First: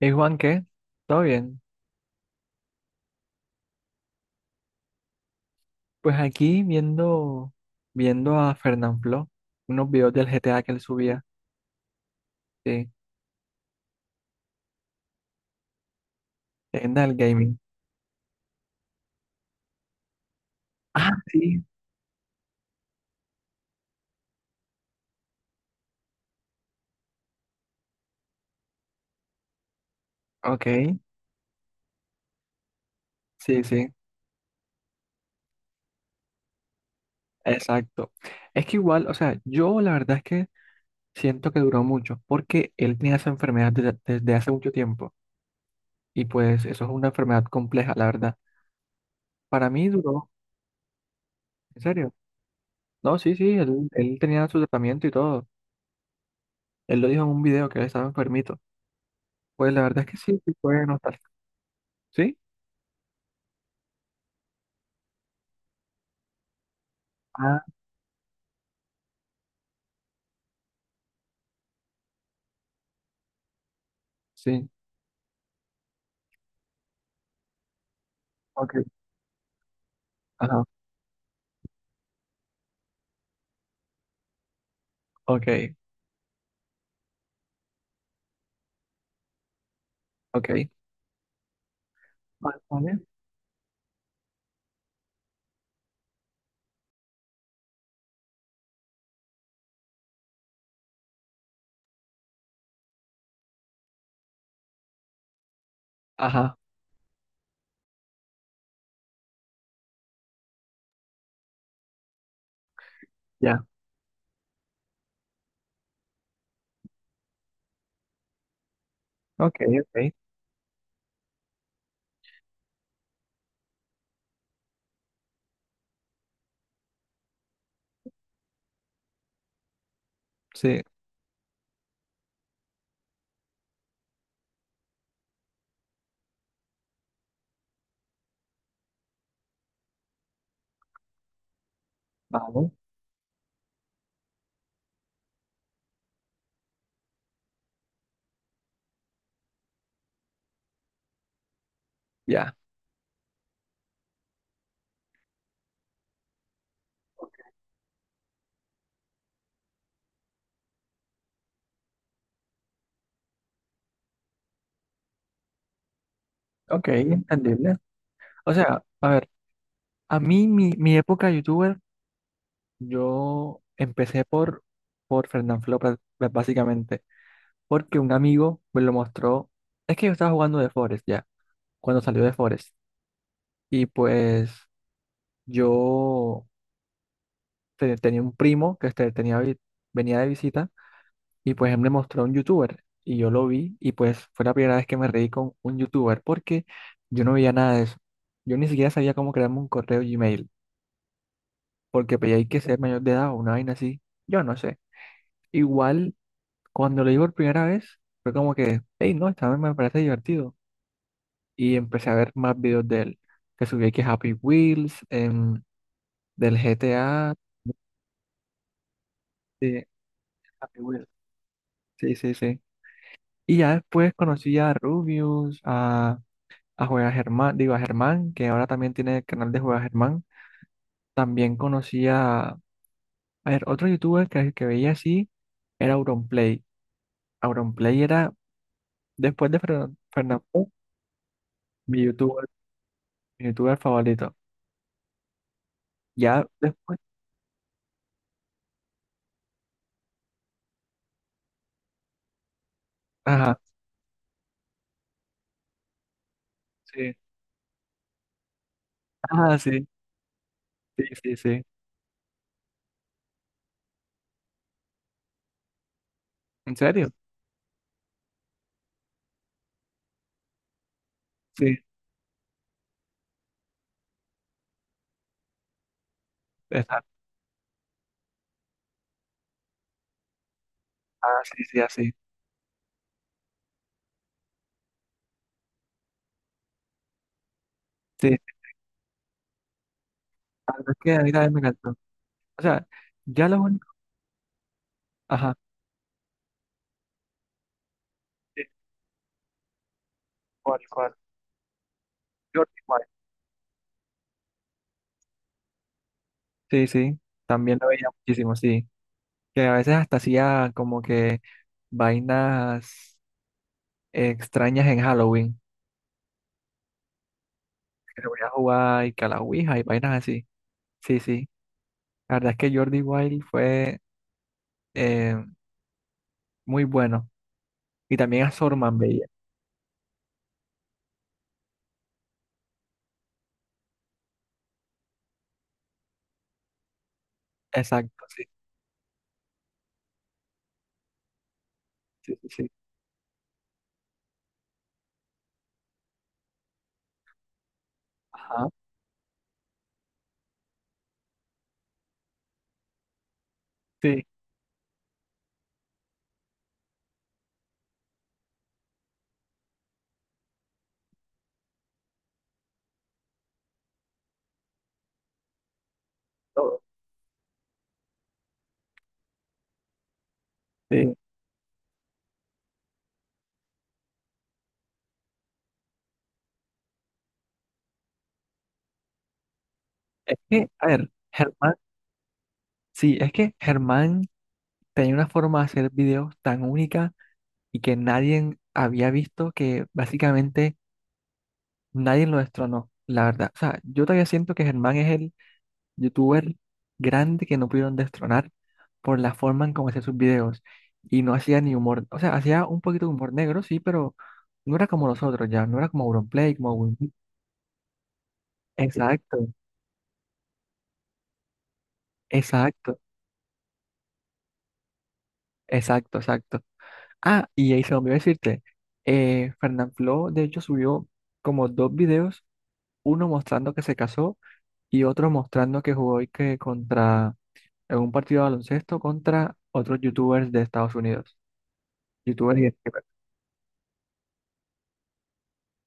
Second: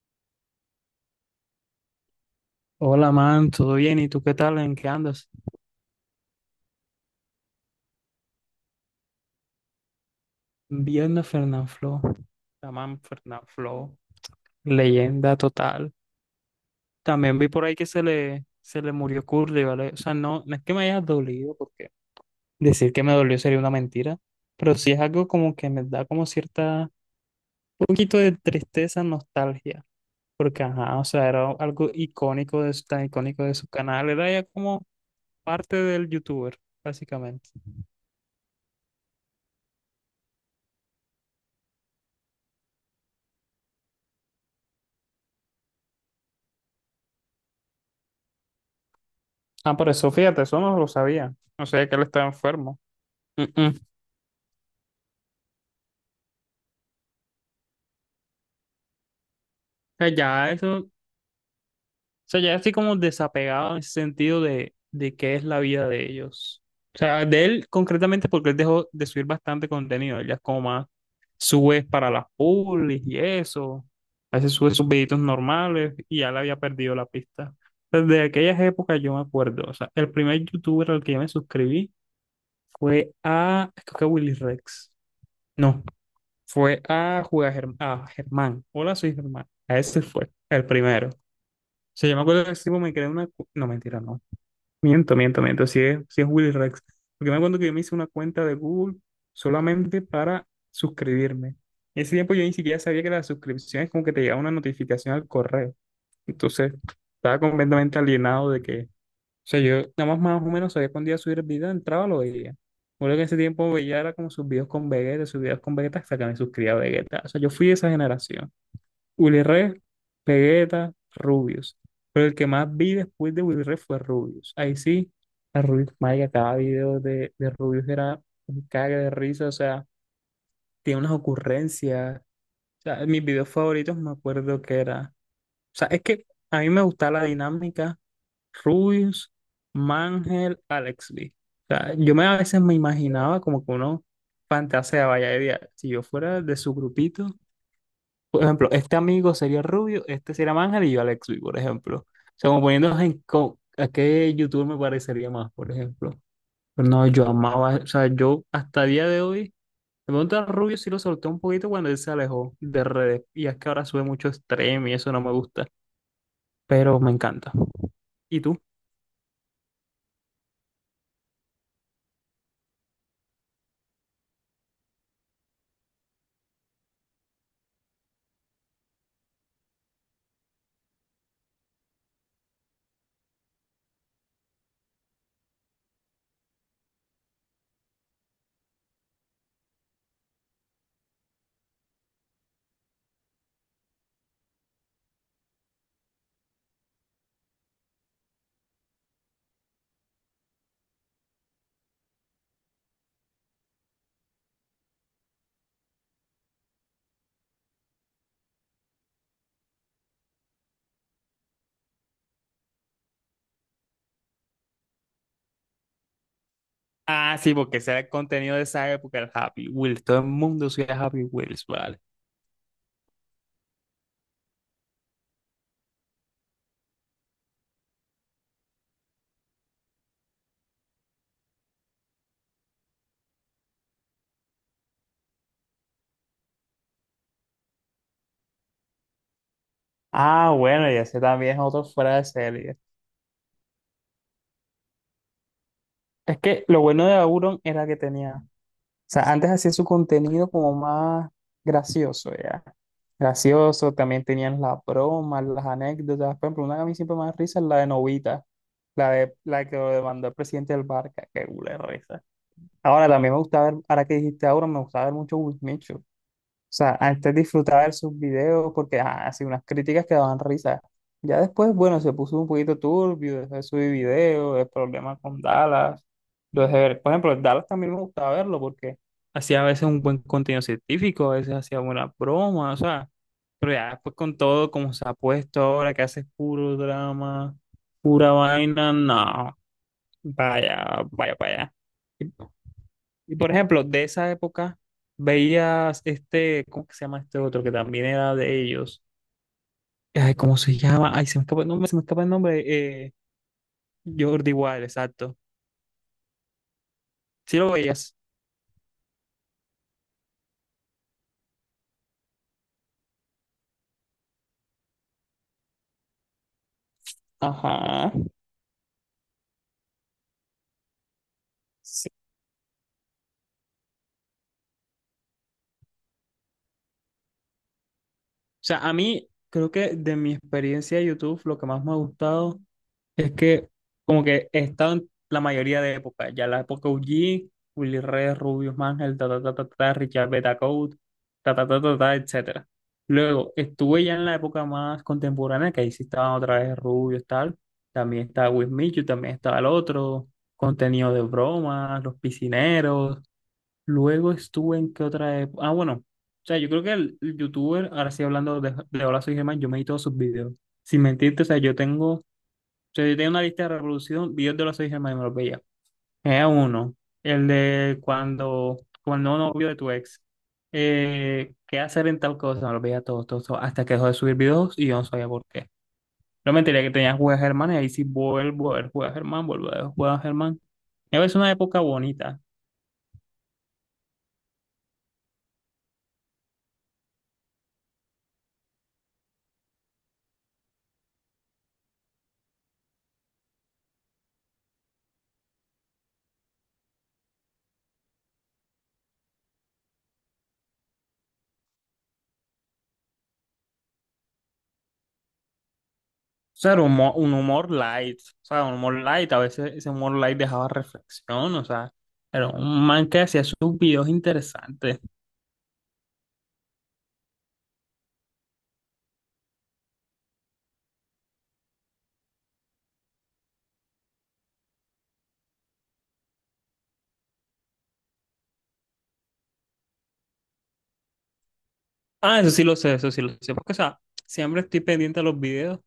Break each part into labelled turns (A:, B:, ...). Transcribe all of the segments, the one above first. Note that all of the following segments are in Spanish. A: Hey Juan, ¿qué? ¿Todo bien?
B: Hola, man, ¿todo bien? ¿Y tú qué tal? ¿En qué andas?
A: Pues aquí viendo a Fernanfloo, unos videos del GTA que él
B: Viendo
A: subía,
B: Fernanfloo, la
A: sí,
B: man Fernanfloo, leyenda total.
A: leyenda del
B: También vi
A: gaming.
B: por ahí que se le murió Curly, ¿vale? O sea, no es que me haya
A: Ah,
B: dolido,
A: sí,
B: porque decir que me dolió sería una mentira, pero sí es algo como que me da como cierta, un poquito de tristeza, nostalgia, porque
A: ok,
B: ajá, o sea, era algo icónico de, tan icónico de
A: sí,
B: su
A: sí,
B: canal, era ya como parte del youtuber, básicamente.
A: exacto. Es que igual, o sea, yo la verdad es que siento que duró mucho, porque él tenía esa enfermedad desde hace mucho tiempo, y pues eso es una enfermedad compleja, la verdad. Para
B: Ah,
A: mí
B: por eso,
A: duró,
B: fíjate, eso no lo sabía. No
A: en
B: sabía que él
A: serio.
B: estaba enfermo.
A: No, sí, sí,
B: Mm. O
A: él tenía su tratamiento y todo. Él lo dijo en un video que él estaba enfermito. Pues la verdad
B: sea,
A: es que sí,
B: ya
A: sí
B: eso,
A: fue
B: o
A: nostálgico. ¿Sí?
B: sea, ya estoy como desapegado en ese sentido de qué es la vida de ellos. O sea, de
A: Ah,
B: él concretamente porque él dejó de subir bastante contenido. Él ya es como más, sube para las publis y eso. A veces
A: sí.
B: sube sus videitos normales y ya le había perdido la pista. Desde aquellas
A: Ok.
B: épocas yo me acuerdo. O sea, el primer
A: Ajá.
B: youtuber al que yo me suscribí fue a, creo que a Willy Rex.
A: Ok.
B: No, fue a a Germán. Hola, soy Germán. A ese fue el
A: Ok.
B: primero. Sea, yo me acuerdo que
A: Vale,
B: ese tipo me
A: vale.
B: creó una... No, mentira, no. Miento. Sí es Willy Rex. Porque me acuerdo que yo me hice una cuenta de Google solamente para suscribirme. En ese tiempo yo ni siquiera sabía que las suscripciones como que te llegaba una notificación al correo.
A: Ajá.
B: Entonces, estaba completamente alienado de que... O sea, yo nada más más o menos sabía cuándo iba a subir el video, entraba, lo veía. Me que en ese
A: Ya.
B: tiempo veía era como sus videos con Vegeta, sus videos con Vegeta hasta que me suscribía a Vegeta. O sea, yo fui de esa generación. Willy
A: Ok,
B: Rex,
A: ok.
B: Vegeta, Rubius. Pero el que más vi después de Willy Rex fue Rubius. Ahí sí, a Rubius, marica, cada video de Rubius era un cague de risa, o sea,
A: Sí.
B: tiene unas ocurrencias. O sea, mis videos favoritos me acuerdo que era. O sea, es que a mí me gustaba la dinámica Rubius, Mangel, Alex B. O sea, a veces
A: Vale.
B: me imaginaba como que uno fantaseaba, vaya, idea, si yo fuera de su grupito. Por ejemplo, este amigo sería Rubio, este sería Ángel y yo Alexui, por ejemplo. O sea,
A: Ya.
B: como poniéndonos en a qué youtuber me parecería más, por ejemplo. Pero no, yo amaba, o sea, yo hasta día de hoy, me pregunta Rubio si lo solté un poquito cuando él se alejó de redes. Y es que ahora sube mucho stream y eso no me gusta,
A: Ok,
B: pero me encanta.
A: entendible.
B: ¿Y
A: O
B: tú?
A: sea, a ver, a mí mi época youtuber, yo empecé por Fernanfloo básicamente, porque un amigo me lo mostró. Es que yo estaba jugando de Forest ya, cuando salió de Forest. Y pues yo tenía un primo que este, tenía, venía de visita. Y pues él me mostró a un youtuber y yo lo vi y pues fue la primera vez que me reí con un youtuber porque yo no veía nada de eso. Yo ni siquiera sabía cómo crearme un correo Gmail porque pues, hay que ser mayor de edad o una vaina así. Yo no sé. Igual cuando lo vi por primera vez fue como que, hey, no, esta vez me parece divertido. Y empecé a ver más videos de él que subí que Happy Wheels, del GTA,
B: Ah, sí, porque ese era el contenido de esa época, el Happy
A: de
B: Wheels. Todo el mundo
A: Happy
B: subía
A: Wheels.
B: Happy Wheels, vale.
A: Sí, sí, sí. Y ya después conocí a Rubius, a Juega Germán, digo a Germán, que ahora también tiene el canal de Juega Germán. También conocía, a ver, otro youtuber que veía así era Auronplay. Auronplay era, después de Fernando,
B: Ah, bueno, y ese también es otro
A: mi
B: fuera de
A: youtuber,
B: serie.
A: mi youtuber favorito.
B: Es
A: Ya
B: que lo
A: después,
B: bueno de Auron era que tenía sea, antes hacía su contenido como más gracioso, ya.
A: ajá,
B: Gracioso, también tenían las bromas, las anécdotas. Por ejemplo, una que a mí
A: sí,
B: siempre me da risa es la de Novita, la de
A: ajá,
B: la que
A: sí,
B: lo demandó el presidente del
A: sí,
B: Barca,
A: sí,
B: qué
A: sí.
B: culero esa. Ahora también me gusta ver, ahora que dijiste ahora, me gusta ver mucho Wismichu
A: ¿En
B: sea,
A: serio?
B: antes disfrutaba de sus videos porque ah, hacía unas críticas que daban risa. Ya después,
A: Sí,
B: bueno, se puso un poquito turbio, dejé de subir videos, el problema con Dallas. Lo dejé ver.
A: exacto,
B: Por ejemplo, Dallas también me gustaba verlo porque hacía a veces un buen contenido
A: ah,
B: científico, a veces
A: sí, sí,
B: hacía buenas
A: así,
B: bromas, o sea. Pero ya después con todo como se ha puesto ahora, que hace puro drama, pura
A: sí.
B: vaina, no,
A: La verdad es
B: vaya,
A: que a mí
B: vaya para
A: también me
B: allá.
A: encantó. O sea,
B: Y
A: ya
B: por
A: lo
B: ejemplo,
A: único,
B: de esa época
A: ajá,
B: veías este, ¿cómo que se llama este otro que también era
A: sí,
B: de ellos? Ay, ¿cómo se
A: cuál,
B: llama?
A: cuál,
B: Ay, se me escapa el nombre, se me escapa el nombre.
A: Jordi Wild.
B: eh, Jordi Wild, exacto.
A: Sí, sí,
B: Sí lo
A: también lo veía
B: veías.
A: muchísimo, sí. Que a veces hasta hacía como que vainas extrañas en Halloween,
B: Ajá.
A: que se voy a jugar y que a la Ouija y vainas así. Sí, sí,
B: Sí.
A: la verdad es que Jordi Wild fue eh, muy bueno y también a
B: O sea, a
A: Sorman veía.
B: mí creo que de mi experiencia de YouTube, lo que más me ha gustado. Es que como que he estado en la mayoría de épocas, ya la época OG, Willy
A: Exacto,
B: Red,
A: sí,
B: Rubius Mangel, ta ta ta ta ta, Richard Betancourt, ta ta ta ta ta,
A: sí, sí, sí.
B: etcétera. Luego estuve ya en la época más contemporánea, que ahí sí estaban otra vez Rubius tal, también estaba With
A: Ajá,
B: Michu, también estaba el otro, contenido de bromas, los piscineros.
A: sí,
B: Luego estuve en qué otra época, ah bueno, o sea yo creo que el youtuber, ahora sí hablando de Hola Soy Germán, yo me vi todos sus videos. Sin mentirte, o sea, yo tengo sea, yo tenía una lista de reproducción, videos de los 6 hermanos y me los veía. Era
A: todo,
B: uno, el de cuando, cuando no novio de tu ex,
A: sí.
B: qué hacer en tal cosa, me los veía todos, hasta que dejó de subir videos y yo no sabía por qué. No me enteré que tenía Juegas Germán y ahí sí vuelvo a ver Juegas Germán, vuelvo a ver Juegas
A: Es
B: Germán.
A: que, a ver,
B: Y a veces una
A: Germán,
B: época bonita.
A: sí, es que Germán tenía una forma de hacer videos tan única y que nadie había visto que básicamente nadie lo destronó, la verdad. O sea, yo todavía siento que Germán es el youtuber grande que no pudieron destronar por la forma en cómo hacía sus videos. Y no hacía ni humor, o sea, hacía un poquito de humor negro, sí, pero no era como nosotros ya, no era como Auronplay,
B: O sea,
A: como
B: era
A: Win-
B: un humor light, o sea, un humor light, a
A: Exacto,
B: veces ese humor light dejaba reflexión, o sea, era un
A: exacto,
B: man que hacía sus videos interesantes.
A: exacto, exacto. Ah, y ahí se me olvidó decirte, Fernanfloo, de hecho, subió como dos videos, uno mostrando que se casó y otro mostrando que jugó y que contra, en un partido de baloncesto contra otros youtubers de Estados Unidos.
B: Ah, eso
A: Youtubers
B: sí
A: y
B: lo sé,
A: streamers.
B: eso sí lo sé. Porque, o sea, siempre estoy pendiente a los videos.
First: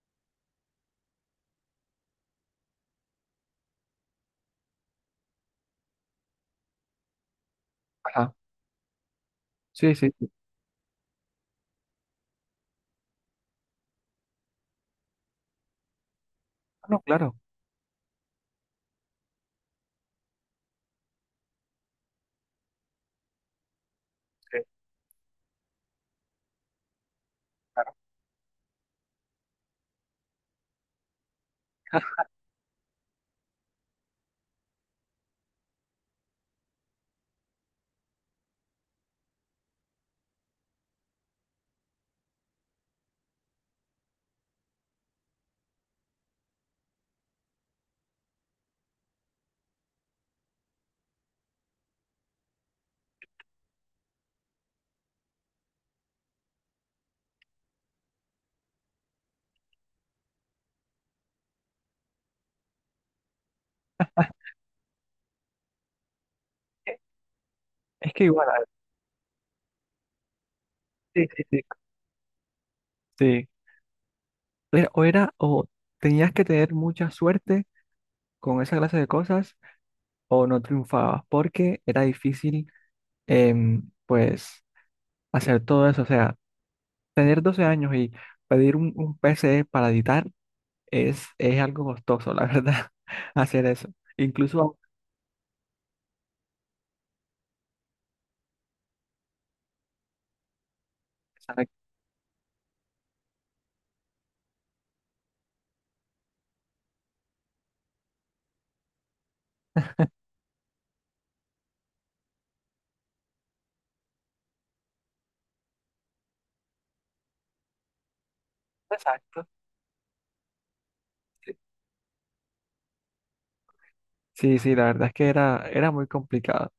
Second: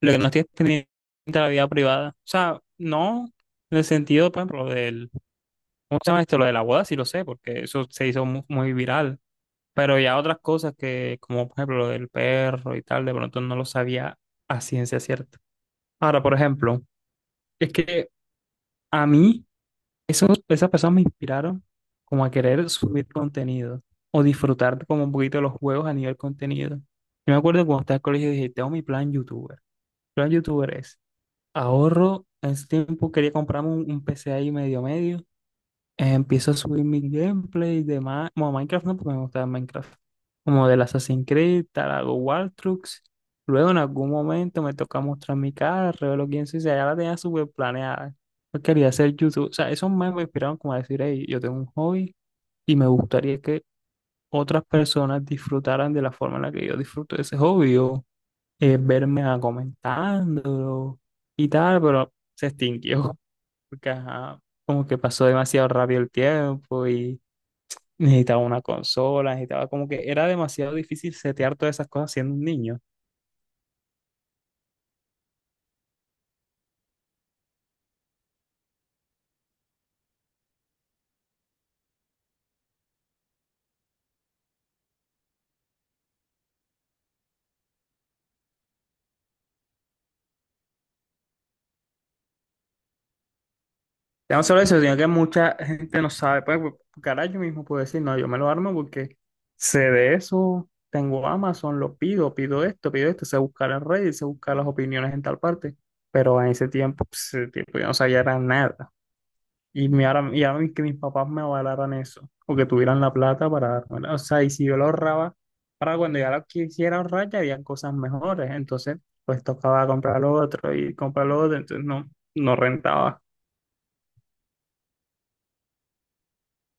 B: Lo que no estoy es pendiente a la vida privada. O sea, no en el sentido, por ejemplo, del. ¿Cómo se llama esto? Lo de la boda, sí lo sé, porque eso se hizo
A: Ajá,
B: muy, viral.
A: sí,
B: Pero
A: sí.
B: ya otras cosas que, como por ejemplo, lo del perro y tal, de pronto no lo sabía a ciencia cierta. Ahora, por ejemplo,
A: No, claro.
B: es que a mí. Esos, esas personas me inspiraron como a querer subir contenido o
A: Sí,
B: disfrutar como un poquito de los juegos a nivel contenido. Yo me acuerdo que cuando
A: claro.
B: estaba en el colegio dije, tengo mi plan youtuber. Mi plan youtuber es ahorro, en ese tiempo quería comprarme un PC ahí medio medio empiezo a subir mis gameplays de bueno, Minecraft, no, porque me gustaba Minecraft. Como del Assassin's Creed, tal, hago War Trucks. Luego en algún momento me toca mostrar mi cara, revelo quién soy, o sea, ya la tenía súper planeada. Yo quería hacer YouTube. O sea, esos memes me inspiraron como a decir, hey, yo tengo un hobby y me gustaría que otras personas disfrutaran de la forma en la que yo disfruto de ese hobby o verme a comentándolo y tal, pero se extinguió. Porque, ajá, como que pasó demasiado rápido el tiempo.
A: Es que
B: Necesitaba
A: igual,
B: una
A: ah,
B: consola, necesitaba como que era demasiado difícil
A: sí, sí,
B: setear
A: sí,
B: todas esas cosas siendo un niño.
A: sí. O era, o tenías que tener mucha suerte con esa clase de cosas, o no triunfabas, porque era difícil, pues, hacer todo eso. O sea, tener 12 años y pedir un PC para editar es algo costoso, la verdad, hacer eso.
B: Ya no solo
A: Incluso,
B: eso, sino que mucha gente no sabe. Pues, caray, yo mismo puedo decir, no, yo me lo armo porque sé de eso, tengo
A: exacto.
B: Amazon, lo pido, pido esto, sé buscar en Reddit, sé buscar las opiniones en tal parte. Pero en ese tiempo, pues, ese tiempo yo no sabía era nada. Y, y ahora que mis papás me avalaran eso, o que tuvieran la plata para dármela. O sea, y si yo lo ahorraba, para cuando ya lo quisiera ahorrar, ya habían cosas mejores. Entonces, pues
A: Exacto.
B: tocaba comprar lo otro y comprar lo otro, entonces no rentaba.
A: Sí, sí, la verdad es que era muy complicado.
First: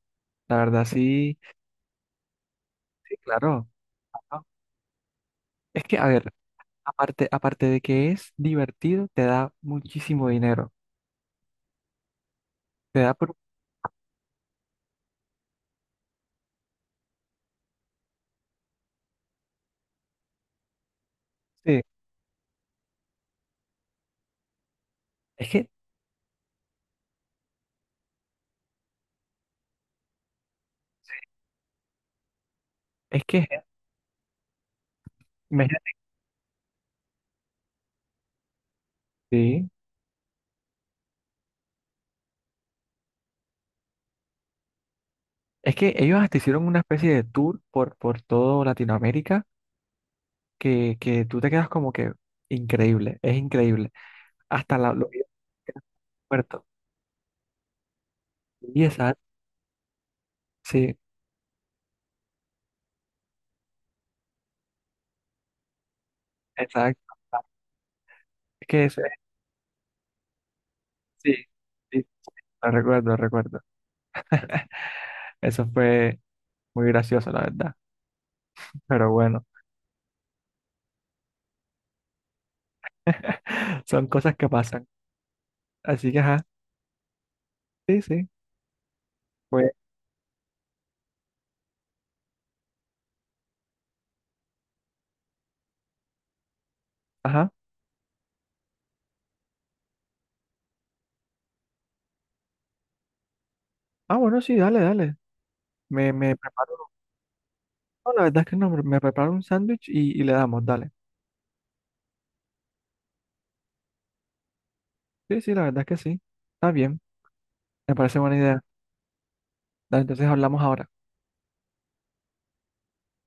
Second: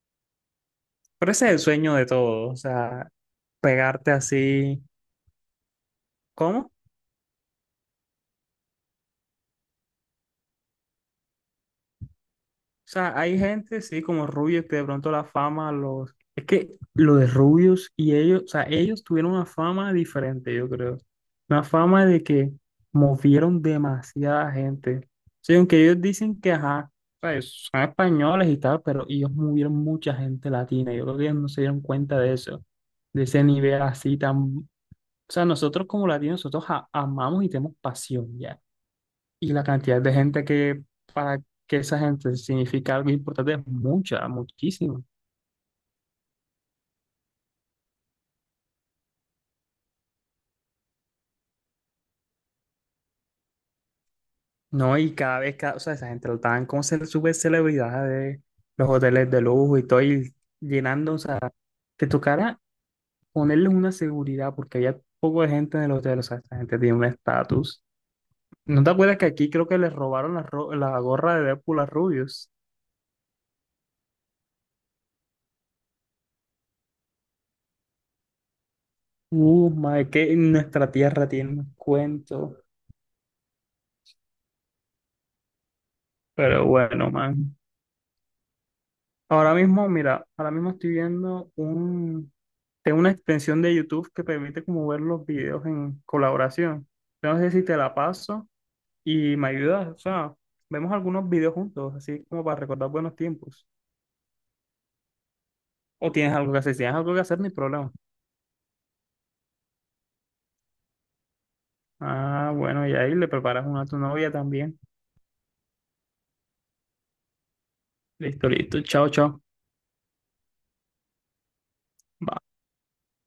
A: La verdad,
B: Pero
A: sí,
B: ese es el sueño de todo, o sea,
A: sí, claro.
B: pegarte así.
A: Es que, a ver,
B: ¿Cómo?
A: aparte de que es divertido, te da muchísimo dinero.
B: O
A: Te da
B: sea,
A: por.
B: hay gente, sí, como Rubius, que de pronto la fama los... Es que lo de Rubius y ellos, o sea, ellos tuvieron una fama diferente, yo creo. Una
A: Sí.
B: fama de que movieron demasiada gente. O
A: Es
B: sea,
A: que,
B: aunque ellos dicen que, ajá, pues, son españoles y tal, pero ellos movieron mucha gente latina. Yo creo que ellos no se dieron cuenta de eso, de
A: es
B: ese
A: que,
B: nivel así tan... O sea, nosotros
A: imagínate,
B: como latinos, nosotros amamos y tenemos pasión, ya. Y la
A: sí.
B: cantidad de gente que, para que esa gente significa algo importante es mucha, muchísima.
A: Es que ellos hasta hicieron una especie de tour por todo Latinoamérica que tú te quedas como que increíble, es increíble. Hasta la,
B: No,
A: los
B: y cada vez, o sea, esa gente lo
A: puertos.
B: estaban como ser súper celebridad de
A: Y
B: los
A: exacto,
B: hoteles de lujo y todo, y
A: sí,
B: llenando, o sea, te tocara ponerles una seguridad porque había poco de gente en el hotel, o sea, esa gente tiene un
A: exacto.
B: estatus.
A: Es
B: ¿No
A: que
B: te
A: eso es,
B: acuerdas que aquí creo que les robaron la
A: sí,
B: gorra de Deadpool a
A: sí,
B: Rubius?
A: lo recuerdo, lo recuerdo. Eso fue muy gracioso, la verdad. Pero bueno,
B: Madre, que nuestra tierra tiene un cuento.
A: son cosas que pasan. Así que, ajá,
B: Pero bueno, man.
A: sí, sí,
B: Ahora
A: fue,
B: mismo, mira, ahora mismo estoy viendo un, tengo una extensión de YouTube que permite como ver los videos en colaboración. No sé
A: ajá.
B: si te la paso y me ayudas, o sea, vemos algunos videos juntos, así como para recordar buenos tiempos.
A: Ah, bueno, sí, dale, dale.
B: O
A: Me,
B: tienes
A: me
B: algo que hacer, si
A: preparo.
B: tienes algo que hacer, ni problema.
A: No, la verdad es que no, me preparo un sándwich y le damos, dale.
B: Ah, bueno, y ahí le preparas una a tu novia también.
A: Sí, sí, la verdad es que sí. Está bien, me parece buena
B: Listo,
A: idea.
B: listo, chao, chao.
A: Dale, entonces hablamos ahora.